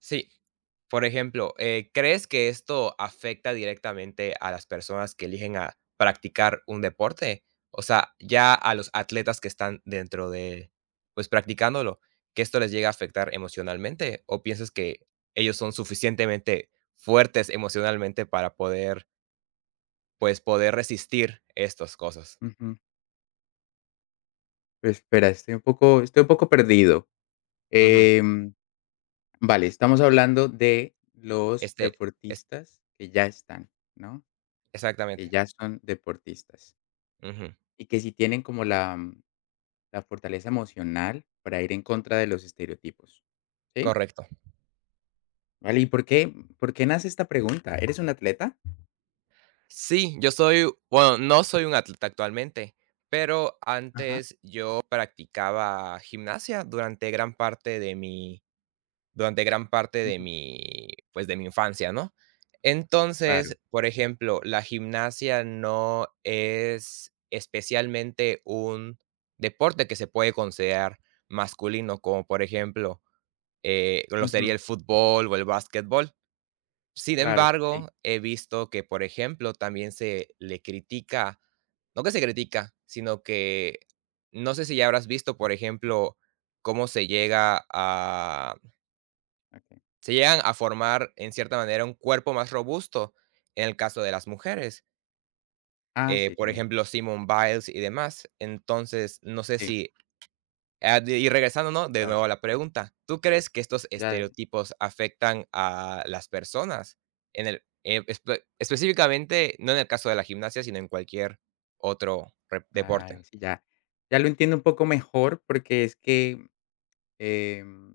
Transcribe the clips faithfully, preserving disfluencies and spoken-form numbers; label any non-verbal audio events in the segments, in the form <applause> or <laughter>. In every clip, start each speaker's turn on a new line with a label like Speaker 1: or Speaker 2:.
Speaker 1: Sí. Por ejemplo, eh, ¿crees que esto afecta directamente a las personas que eligen a practicar un deporte? O sea, ya a los atletas que están dentro de, pues, practicándolo, ¿que esto les llega a afectar emocionalmente? ¿O piensas que ellos son suficientemente fuertes emocionalmente para poder, pues, poder resistir estas cosas?
Speaker 2: Ujú. Pues, Espera, estoy un poco estoy un poco perdido.
Speaker 1: Ujú.
Speaker 2: Em, vale, estamos hablando de los
Speaker 1: Este, es
Speaker 2: deportistas que ya están, ¿no? Que
Speaker 1: exactamente.
Speaker 2: ya son deportistas,
Speaker 1: Ujú.
Speaker 2: y que si tienen como la, mm, la fortaleza emocional para ir en contra de los estereotipos, ¿sí?
Speaker 1: Correcto.
Speaker 2: Vale, ¿y por qué por qué nace esta pregunta? ¿Eres un atleta?
Speaker 1: Sí, yo soy, bueno, no soy un atleta actualmente, pero
Speaker 2: Ajá,
Speaker 1: antes yo practicaba gimnasia durante gran parte de mi, durante gran parte de
Speaker 2: ujú,
Speaker 1: mi, pues de mi infancia, ¿no?
Speaker 2: claro,
Speaker 1: Entonces, por ejemplo, la gimnasia no es especialmente un deporte que se puede considerar masculino, como por ejemplo eh, lo sería
Speaker 2: ujú,
Speaker 1: el fútbol o el básquetbol. Sin
Speaker 2: claro, sí,
Speaker 1: embargo, he visto que, por ejemplo, también se le critica, no que se critica, sino que no sé si ya habrás visto, por ejemplo, cómo se llega a
Speaker 2: okey.
Speaker 1: se llegan a formar, en cierta manera, un cuerpo más robusto en el caso de las mujeres,
Speaker 2: Ah,
Speaker 1: eh,
Speaker 2: sí,
Speaker 1: por
Speaker 2: también,
Speaker 1: ejemplo, Simone Biles y demás. Entonces, no sé
Speaker 2: sí,
Speaker 1: si. Ah, de y regresando, ¿no?, de nuevo
Speaker 2: vale,
Speaker 1: a la pregunta, ¿tú crees que estos
Speaker 2: ya.
Speaker 1: estereotipos afectan a las personas? En el eh, espe específicamente, no en el caso de la gimnasia, sino en cualquier otro re deporte.
Speaker 2: Claro, sí, ya. Ya lo entiendo un poco mejor porque es que, em,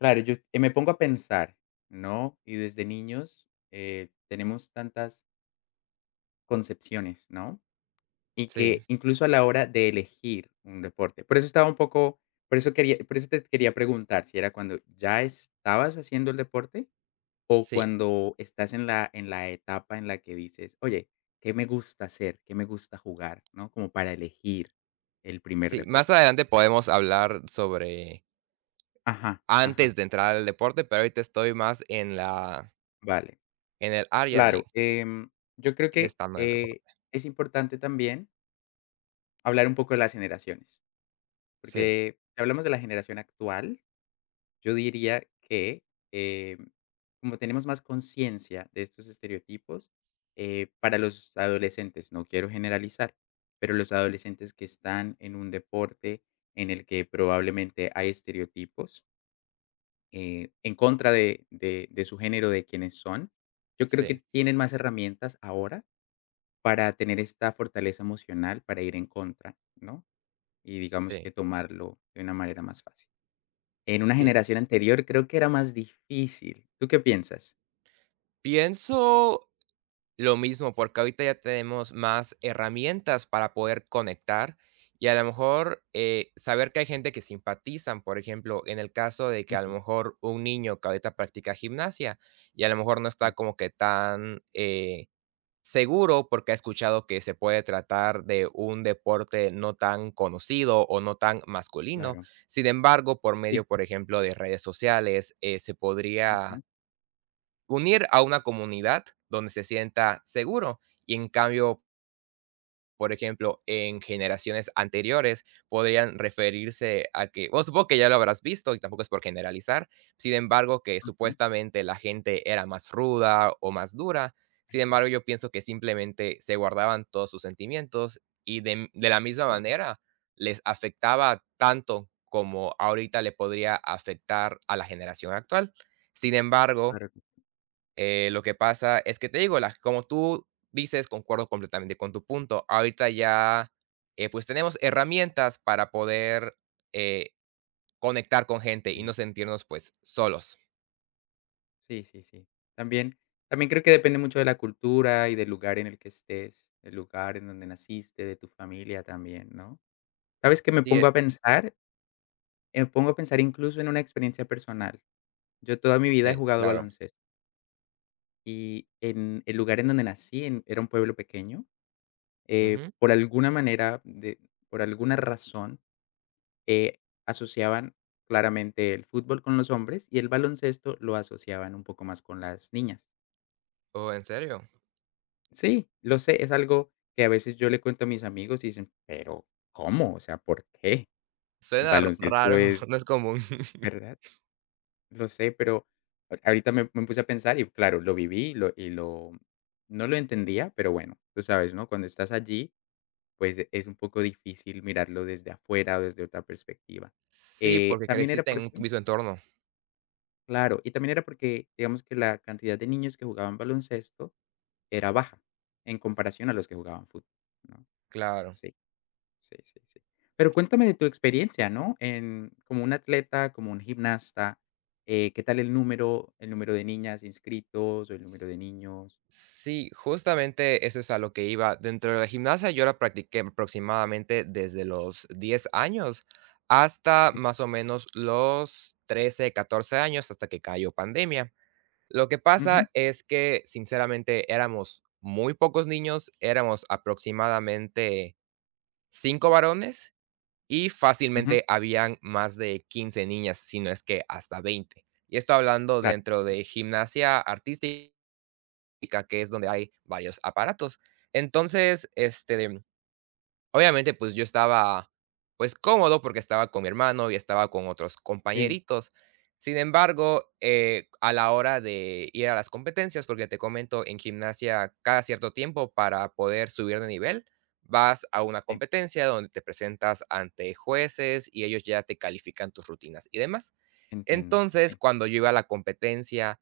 Speaker 2: claro, yo, eh, me pongo a pensar, ¿no? Y desde niños, eh, tenemos tantas concepciones, ¿no? Y
Speaker 1: Sí,
Speaker 2: que incluso a la hora de elegir un deporte. Por eso estaba un poco por eso quería por eso te quería preguntar si era cuando ya estabas haciendo el deporte o
Speaker 1: sí,
Speaker 2: cuando estás en la en la etapa en la que dices: "Oye, ¿qué me gusta hacer? ¿Qué me gusta jugar?", ¿no? Como para elegir el primer
Speaker 1: sí. Más
Speaker 2: deporte.
Speaker 1: adelante podemos hablar sobre
Speaker 2: Ajá, ajá,
Speaker 1: antes de entrar al deporte, pero ahorita estoy más en la
Speaker 2: vale.
Speaker 1: en el área de
Speaker 2: Claro. Em, yo creo
Speaker 1: ya
Speaker 2: que,
Speaker 1: estando en el
Speaker 2: eh,
Speaker 1: deporte.
Speaker 2: es importante también hablar un poco de las generaciones,
Speaker 1: Sí,
Speaker 2: porque si hablamos de la generación actual, yo diría que, em, como tenemos más conciencia de estos estereotipos, eh, para los adolescentes, no quiero generalizar, pero los adolescentes que están en un deporte en el que probablemente hay estereotipos, eh, en contra de de de su género, de quienes son. Yo creo
Speaker 1: sí,
Speaker 2: que tienen más herramientas ahora para tener esta fortaleza emocional para ir en contra, ¿no? Y digamos que
Speaker 1: sí,
Speaker 2: tomarlo de una manera más fácil. En una
Speaker 1: sí.
Speaker 2: generación anterior creo que era más difícil. ¿Tú qué piensas?
Speaker 1: Pienso Lo mismo, porque ahorita ya tenemos más herramientas para poder conectar y a lo mejor, eh, saber que hay gente que simpatizan, por ejemplo, en el caso de que a lo
Speaker 2: Ujú,
Speaker 1: mejor un niño que ahorita practica gimnasia y a lo mejor no está
Speaker 2: sí,
Speaker 1: como que tan, eh, seguro porque ha escuchado que se puede tratar de un deporte no tan conocido o no tan masculino.
Speaker 2: claro.
Speaker 1: Sin embargo, por medio,
Speaker 2: Sí,
Speaker 1: por ejemplo, de redes sociales, eh, se podría
Speaker 2: ujú,
Speaker 1: unir a una comunidad donde se sienta seguro. Y en cambio, por ejemplo, en generaciones anteriores podrían referirse a que, vos supongo que ya lo habrás visto y tampoco es por generalizar, sin embargo, que
Speaker 2: ujú,
Speaker 1: supuestamente la gente era más ruda o más dura, sin
Speaker 2: sí,
Speaker 1: embargo, yo pienso que simplemente se guardaban todos sus sentimientos y de, de la misma
Speaker 2: claro,
Speaker 1: manera les afectaba tanto como ahorita le podría afectar a la generación actual. Sin embargo,
Speaker 2: claro que
Speaker 1: eh, lo que pasa es que te digo, las como tú dices, concuerdo completamente con tu punto. Ahorita ya, eh, pues tenemos herramientas para poder eh, conectar con gente y
Speaker 2: sí.
Speaker 1: no sentirnos pues solos.
Speaker 2: Sí, sí, sí. También, también creo que depende mucho de la cultura y del lugar en el que estés, del lugar en donde naciste, de tu familia también, ¿no? ¿Sabes qué? Me
Speaker 1: Sí, eh,
Speaker 2: pongo a pensar, me pongo a pensar incluso en una experiencia personal. Yo toda mi vida he
Speaker 1: eh,
Speaker 2: jugado
Speaker 1: claro.
Speaker 2: baloncesto y en el lugar en donde nací en era un pueblo pequeño, eh,
Speaker 1: Ujú.
Speaker 2: por alguna manera, de por alguna razón, eh, asociaban claramente el fútbol con los hombres y el baloncesto lo asociaban un poco más con las niñas.
Speaker 1: Oh, ¿en serio?
Speaker 2: Sí, lo sé, es algo que a veces yo le cuento a mis amigos y dicen: "Pero, ¿cómo? O sea, ¿por qué? El
Speaker 1: Suena r-
Speaker 2: baloncesto
Speaker 1: raro, <laughs>
Speaker 2: es",
Speaker 1: no es común. <laughs>
Speaker 2: ¿verdad? Lo sé, pero a ahorita me me puse a pensar y claro, lo viví y lo y lo no lo entendía, pero bueno, tú sabes, ¿no? Cuando estás allí, pues, e- es un poco difícil mirarlo desde afuera o desde otra perspectiva.
Speaker 1: Sí,
Speaker 2: Eh,
Speaker 1: porque
Speaker 2: también era
Speaker 1: creciste en un
Speaker 2: porque
Speaker 1: mismo entorno.
Speaker 2: claro, y también era porque, digamos que la cantidad de niños que jugaban baloncesto era baja en comparación a los que jugaban fútbol, ¿no?
Speaker 1: Claro.
Speaker 2: Sí. Sí, sí, sí. Pero cuéntame de tu experiencia, ¿no? En como un atleta, como un gimnasta, eh, ¿qué tal el número, el número de niñas inscritos o el número de niños?
Speaker 1: Sí, justamente eso es a lo que iba. Dentro de la gimnasia yo la practiqué aproximadamente desde los diez años hasta
Speaker 2: Sí.
Speaker 1: más o menos los trece, catorce años, hasta que cayó pandemia. Lo que
Speaker 2: Ujú,
Speaker 1: pasa es que sinceramente éramos muy pocos niños, éramos aproximadamente cinco varones y
Speaker 2: ujú,
Speaker 1: fácilmente habían más de quince niñas, si no es que hasta veinte. Y esto hablando
Speaker 2: claro,
Speaker 1: dentro
Speaker 2: sí,
Speaker 1: de gimnasia artística que es donde hay varios aparatos. Entonces, este, obviamente, pues, yo estaba, pues, cómodo porque estaba con mi hermano y estaba con otros
Speaker 2: sí,
Speaker 1: compañeritos. Sin embargo, eh, a la hora de ir a las competencias, porque te comento, en gimnasia cada cierto tiempo para poder subir de nivel, vas a una
Speaker 2: sí,
Speaker 1: competencia donde te presentas ante jueces y ellos ya te califican tus rutinas y demás.
Speaker 2: entiendo.
Speaker 1: Entonces,
Speaker 2: Sí,
Speaker 1: cuando yo iba a la competencia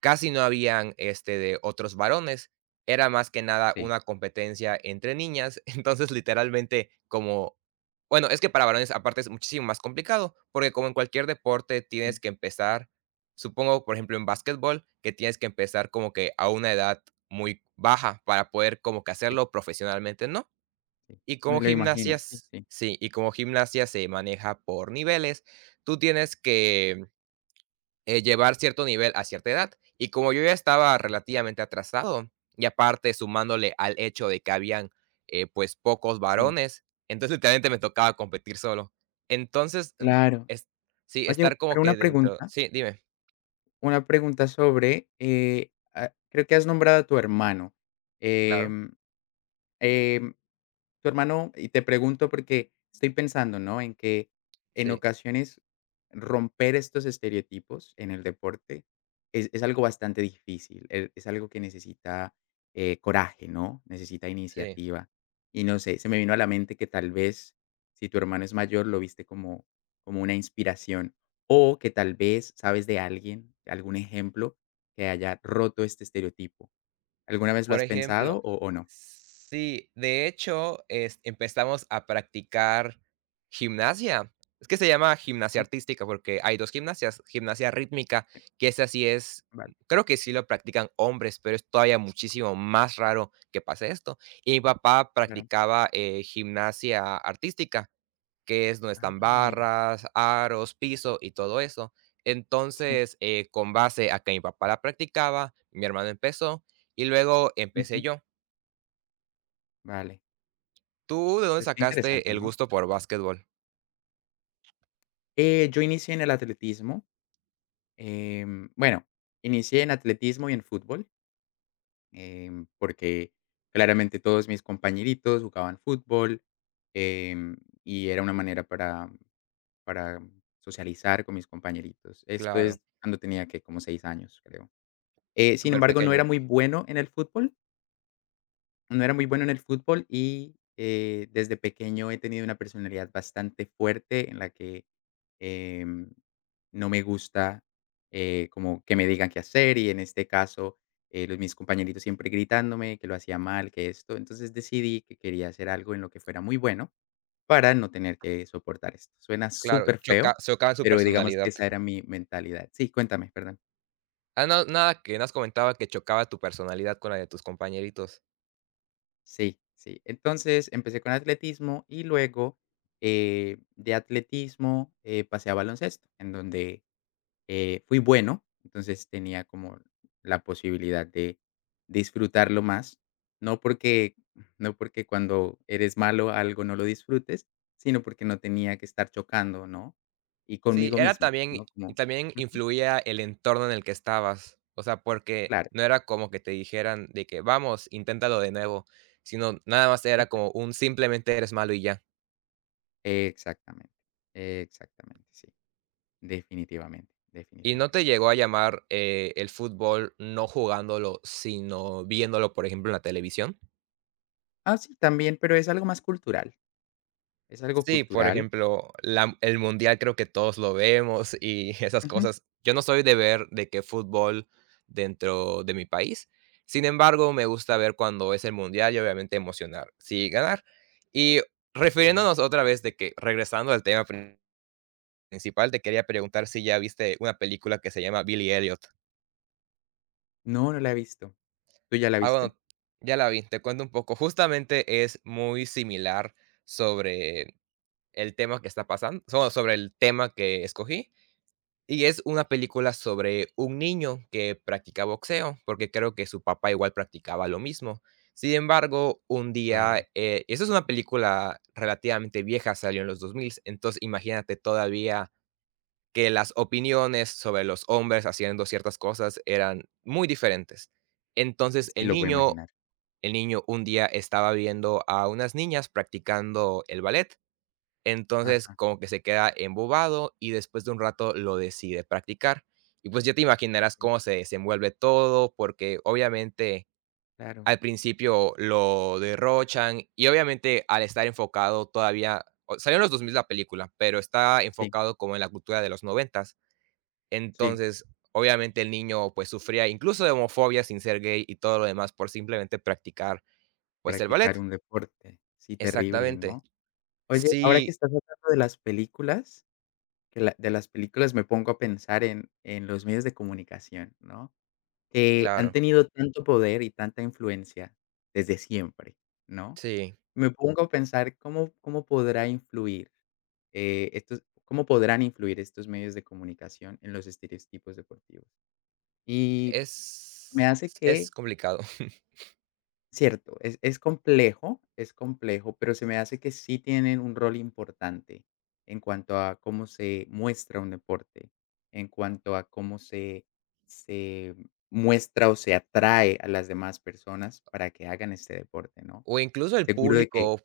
Speaker 1: casi no habían, este, de otros varones, era más que nada
Speaker 2: sí,
Speaker 1: una competencia entre niñas, <laughs> entonces, literalmente, como bueno, es que para varones aparte es muchísimo más complicado, porque como en cualquier deporte
Speaker 2: sí,
Speaker 1: tienes que empezar, supongo, por ejemplo, en basquetbol, que tienes que empezar como que a una edad muy baja para poder como que
Speaker 2: sí,
Speaker 1: hacerlo profesionalmente, ¿no?
Speaker 2: sí.
Speaker 1: Y
Speaker 2: Me
Speaker 1: como
Speaker 2: lo imagino, sí,
Speaker 1: gimnasias
Speaker 2: sí,
Speaker 1: sí, y como gimnasia se maneja por niveles, tú tienes
Speaker 2: claro,
Speaker 1: que eh, llevar cierto nivel a cierta edad. Y como yo ya estaba
Speaker 2: mm,
Speaker 1: relativamente atrasado, y aparte sumándole al hecho de que habían eh, pues pocos
Speaker 2: sí,
Speaker 1: varones, entonces literalmente me tocaba competir solo. Entonces, mm,
Speaker 2: claro.
Speaker 1: es, sí,
Speaker 2: Oye,
Speaker 1: estar como
Speaker 2: pero una
Speaker 1: que dentro.
Speaker 2: pregunta,
Speaker 1: Sí, dime,
Speaker 2: una pregunta sobre, eh, ah, creo que has nombrado a tu hermano.
Speaker 1: claro,
Speaker 2: Em, em, Tu hermano, y te pregunto porque estoy pensando, ¿no? En que en
Speaker 1: sí,
Speaker 2: ocasiones romper estos estereotipos en el deporte es, es algo bastante difícil, e- es algo que necesita, eh, coraje, ¿no? Necesita
Speaker 1: sí.
Speaker 2: iniciativa. Y no sé, se me vino a la mente que tal vez si tu hermano es mayor lo viste como, como una inspiración, o que tal vez sabes de alguien, algún ejemplo que haya roto este estereotipo. ¿Alguna vez lo
Speaker 1: Por
Speaker 2: has pensado
Speaker 1: ejemplo,
Speaker 2: o, o no?
Speaker 1: sí, de hecho, es empezamos a practicar gimnasia. Es que se llama gimnasia
Speaker 2: Sí,
Speaker 1: artística porque hay dos gimnasias, gimnasia rítmica, que esa sí es
Speaker 2: vale,
Speaker 1: creo que sí lo practican hombres, pero es todavía muchísimo más raro que pase esto. Y mi papá
Speaker 2: claro.
Speaker 1: practicaba, eh, gimnasia artística, que es donde están
Speaker 2: Ah, mira,
Speaker 1: barras, aros, piso y todo eso.
Speaker 2: sí,
Speaker 1: Entonces, eh, con base a que mi papá la practicaba, mi hermano empezó y luego empecé
Speaker 2: ujú,
Speaker 1: yo.
Speaker 2: vale.
Speaker 1: ¿Tú de dónde
Speaker 2: Es que
Speaker 1: sacaste
Speaker 2: interesante,
Speaker 1: el
Speaker 2: ¿no?
Speaker 1: gusto por básquetbol?
Speaker 2: Eh, yo inicié en el atletismo, em, bueno, inicié en atletismo y en fútbol, em, porque claramente todos mis compañeritos jugaban fútbol, em, y era una manera para para socializar con mis compañeritos. Esto
Speaker 1: Claro,
Speaker 2: es cuando tenía, que como seis años, creo. Eh, sin
Speaker 1: súper
Speaker 2: embargo, no
Speaker 1: pequeño.
Speaker 2: era muy bueno en el fútbol. No era muy bueno en el fútbol y, eh, desde pequeño he tenido una personalidad bastante fuerte en la que, em, no me gusta, eh, como que me digan qué hacer, y en este caso, eh, los mis compañeritos siempre gritándome que lo hacía mal, que esto. Entonces decidí que quería hacer algo en lo que fuera muy bueno para no tener que soportar esto. Suena
Speaker 1: Claro,
Speaker 2: súper feo,
Speaker 1: choca chocaba su
Speaker 2: pero digamos que
Speaker 1: personalidad.
Speaker 2: esa era mi mentalidad. Sí, cuéntame, perdón.
Speaker 1: Ah, no, nada, que nos comentaba que chocaba tu personalidad con la de tus compañeritos.
Speaker 2: Sí, sí. Entonces empecé con atletismo y luego, eh, de atletismo, eh, pasé a baloncesto, en donde, eh, fui bueno, entonces tenía como la posibilidad de disfrutarlo más, no porque, no porque cuando eres malo algo no lo disfrutes, sino porque no tenía que estar chocando, ¿no? Y
Speaker 1: Sí,
Speaker 2: conmigo
Speaker 1: era
Speaker 2: mismo,
Speaker 1: también
Speaker 2: ¿no? Como,
Speaker 1: también
Speaker 2: ujú,
Speaker 1: influía el entorno en el que estabas. O sea, porque
Speaker 2: claro,
Speaker 1: no era como que te dijeran de que: "Vamos, inténtalo de nuevo", sino nada más era
Speaker 2: exact-
Speaker 1: como un simplemente eres malo y ya.
Speaker 2: exactamente, exactamente, sí, definitivamente,
Speaker 1: ¿Y no
Speaker 2: definitivamente.
Speaker 1: te llegó a llamar, eh, el fútbol no jugándolo, sino viéndolo, por ejemplo, en la televisión?
Speaker 2: Ah, sí, también, pero es algo más cultural, es algo
Speaker 1: Sí, por
Speaker 2: cultural.
Speaker 1: ejemplo, la el mundial creo que todos lo vemos y <laughs> esas
Speaker 2: Ujú.
Speaker 1: cosas. Yo
Speaker 2: Sí,
Speaker 1: no soy de ver de qué fútbol dentro de mi país. Sin embargo, me gusta ver cuando es el mundial y obviamente emocionar, sí, ganar. Y refiriéndonos
Speaker 2: claro.
Speaker 1: otra vez de que regresando al tema prin- principal, te quería preguntar si ya viste una película que se llama Billy Elliot.
Speaker 2: No, no la he visto. ¿Tú ya la
Speaker 1: Ah,
Speaker 2: viste?
Speaker 1: bueno, ya la vi, te cuento un poco. Justamente es muy similar sobre el tema que está pasando so sobre el tema que escogí. Y es una película sobre un niño que practica boxeo, porque creo que su papá igual practicaba lo mismo. Sin embargo, un día,
Speaker 2: Vale,
Speaker 1: eh, esa es una película relativamente vieja, salió en los dos mil, entonces imagínate todavía que las opiniones sobre los hombres haciendo ciertas cosas eran muy diferentes. Entonces
Speaker 2: sí
Speaker 1: el
Speaker 2: lo puedo
Speaker 1: niño,
Speaker 2: imaginar.
Speaker 1: el niño un día estaba viendo a unas niñas practicando el ballet, entonces,
Speaker 2: Ajá,
Speaker 1: como que se queda embobado y después de un rato lo decide practicar. Y pues ya te imaginarás
Speaker 2: sí,
Speaker 1: cómo se desenvuelve todo, porque obviamente
Speaker 2: claro.
Speaker 1: al principio lo derrochan y obviamente al estar enfocado todavía, o- salió en los dos mil la película, pero está
Speaker 2: Sí,
Speaker 1: enfocado como en la cultura de los noventas.
Speaker 2: sí,
Speaker 1: Entonces, obviamente el niño pues sufría incluso de homofobia sin ser gay y todo lo demás por simplemente practicar pues el
Speaker 2: practicar
Speaker 1: ballet.
Speaker 2: un deporte. Sí, terrible,
Speaker 1: Exactamente.
Speaker 2: ¿no? Oye, ahora que
Speaker 1: Sí,
Speaker 2: estás hablando de las películas, que la de las películas me pongo a pensar en en los medios de comunicación, ¿no? Que han
Speaker 1: claro.
Speaker 2: tenido tanto poder y tanta influencia desde siempre, ¿no?
Speaker 1: Sí.
Speaker 2: Me pongo a pensar cómo cómo podrá influir, eh, estos cómo podrán influir estos medios de comunicación en los estereotipos deportivos. Y me
Speaker 1: Es
Speaker 2: hace
Speaker 1: es
Speaker 2: que,
Speaker 1: complicado. <laughs>
Speaker 2: cierto, es es complejo, es complejo, pero se me hace que sí tienen un rol importante en cuanto a cómo se muestra un deporte, en cuanto a cómo se se muestra o se atrae a las demás personas para que hagan este deporte, ¿no?
Speaker 1: O incluso el
Speaker 2: Seguro de que
Speaker 1: público,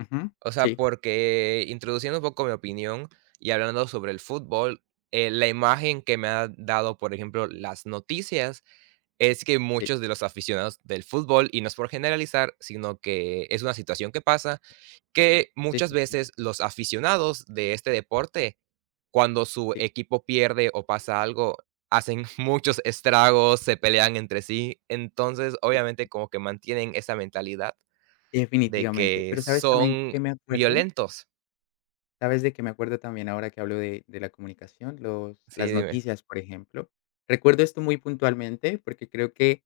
Speaker 2: ujú,
Speaker 1: o sea,
Speaker 2: sí,
Speaker 1: porque introduciendo un poco mi opinión y hablando sobre el fútbol, eh, la imagen que me ha dado, por ejemplo, las noticias, es que
Speaker 2: sí,
Speaker 1: muchos de los aficionados del fútbol, y no es por generalizar, sino que es una situación que pasa, que
Speaker 2: sí,
Speaker 1: muchas
Speaker 2: sí, sí.
Speaker 1: veces los aficionados de este deporte cuando su
Speaker 2: Sí,
Speaker 1: equipo pierde o pasa algo, hacen <laughs> muchos estragos, se pelean entre sí. Entonces,
Speaker 2: sí,
Speaker 1: obviamente, como que mantienen esa mentalidad de
Speaker 2: definitivamente.
Speaker 1: que
Speaker 2: Pero, ¿sabes también
Speaker 1: son
Speaker 2: qué me acuerdo?
Speaker 1: violentos.
Speaker 2: ¿Sabes de qué me acuerdo también ahora que hablo de de la comunicación? Los,
Speaker 1: Sí,
Speaker 2: las
Speaker 1: dime.
Speaker 2: noticias, por ejemplo. Recuerdo esto muy puntualmente, porque creo que,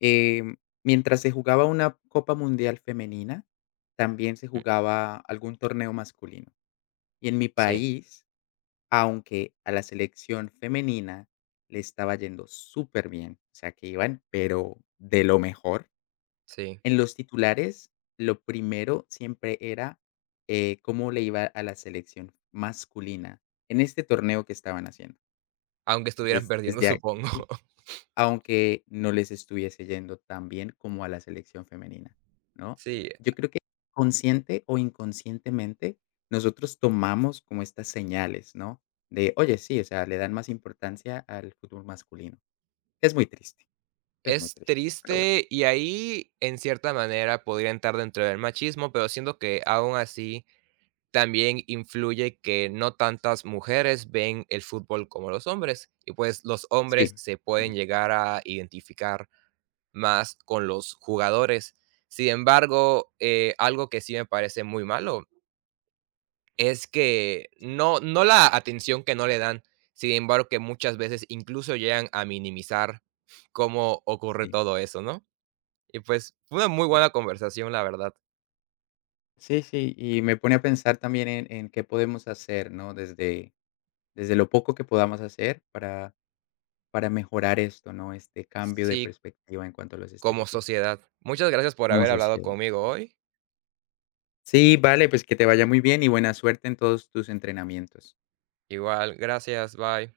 Speaker 2: em, mientras se jugaba una Copa Mundial femenina, también se
Speaker 1: Mm,
Speaker 2: jugaba algún torneo masculino. Y en mi
Speaker 1: sí,
Speaker 2: país, aunque a la selección femenina le estaba yendo súper bien, o sea, que iban, pero de lo mejor.
Speaker 1: sí.
Speaker 2: En los titulares, lo primero siempre era, eh, cómo le iba a la selección masculina en este torneo que estaban haciendo.
Speaker 1: Aunque estuvieran
Speaker 2: Entonces,
Speaker 1: perdiendo, <laughs>
Speaker 2: desde
Speaker 1: supongo.
Speaker 2: aquí, aunque no les estuviese yendo tan bien como a la selección femenina, ¿no?
Speaker 1: Sí,
Speaker 2: Yo creo que consciente o inconscientemente, nosotros tomamos como estas señales, ¿no? De, oye, sí, o sea, le dan más importancia al fútbol masculino. Es muy triste, es muy
Speaker 1: es
Speaker 2: triste, pero bueno,
Speaker 1: triste y ahí, en cierta manera, podría entrar dentro del machismo, pero siento que aún así también influye que no tantas mujeres ven el fútbol como los hombres y pues los hombres
Speaker 2: sí,
Speaker 1: se
Speaker 2: mm,
Speaker 1: pueden llegar a identificar más con los jugadores. Sin embargo, eh, algo que sí me parece muy malo es que no, no la atención que no le dan, sin embargo que muchas veces incluso llegan a minimizar cómo ocurre
Speaker 2: sí,
Speaker 1: todo eso, ¿no? Y pues fue una muy
Speaker 2: sí.
Speaker 1: buena conversación, la verdad.
Speaker 2: Sí, sí, y me pone a pensar también en en qué podemos hacer, ¿no? Desde desde lo poco que podamos hacer para para mejorar esto, ¿no? Este cambio de
Speaker 1: Sí,
Speaker 2: perspectiva en cuanto a los
Speaker 1: como
Speaker 2: estereotipos
Speaker 1: sociedad. Muchas gracias por
Speaker 2: como
Speaker 1: haber hablado
Speaker 2: sociedad.
Speaker 1: conmigo hoy.
Speaker 2: Sí, vale, pues que te vaya muy bien y buena suerte en todos tus entrenamientos.
Speaker 1: Igual, gracias, bye.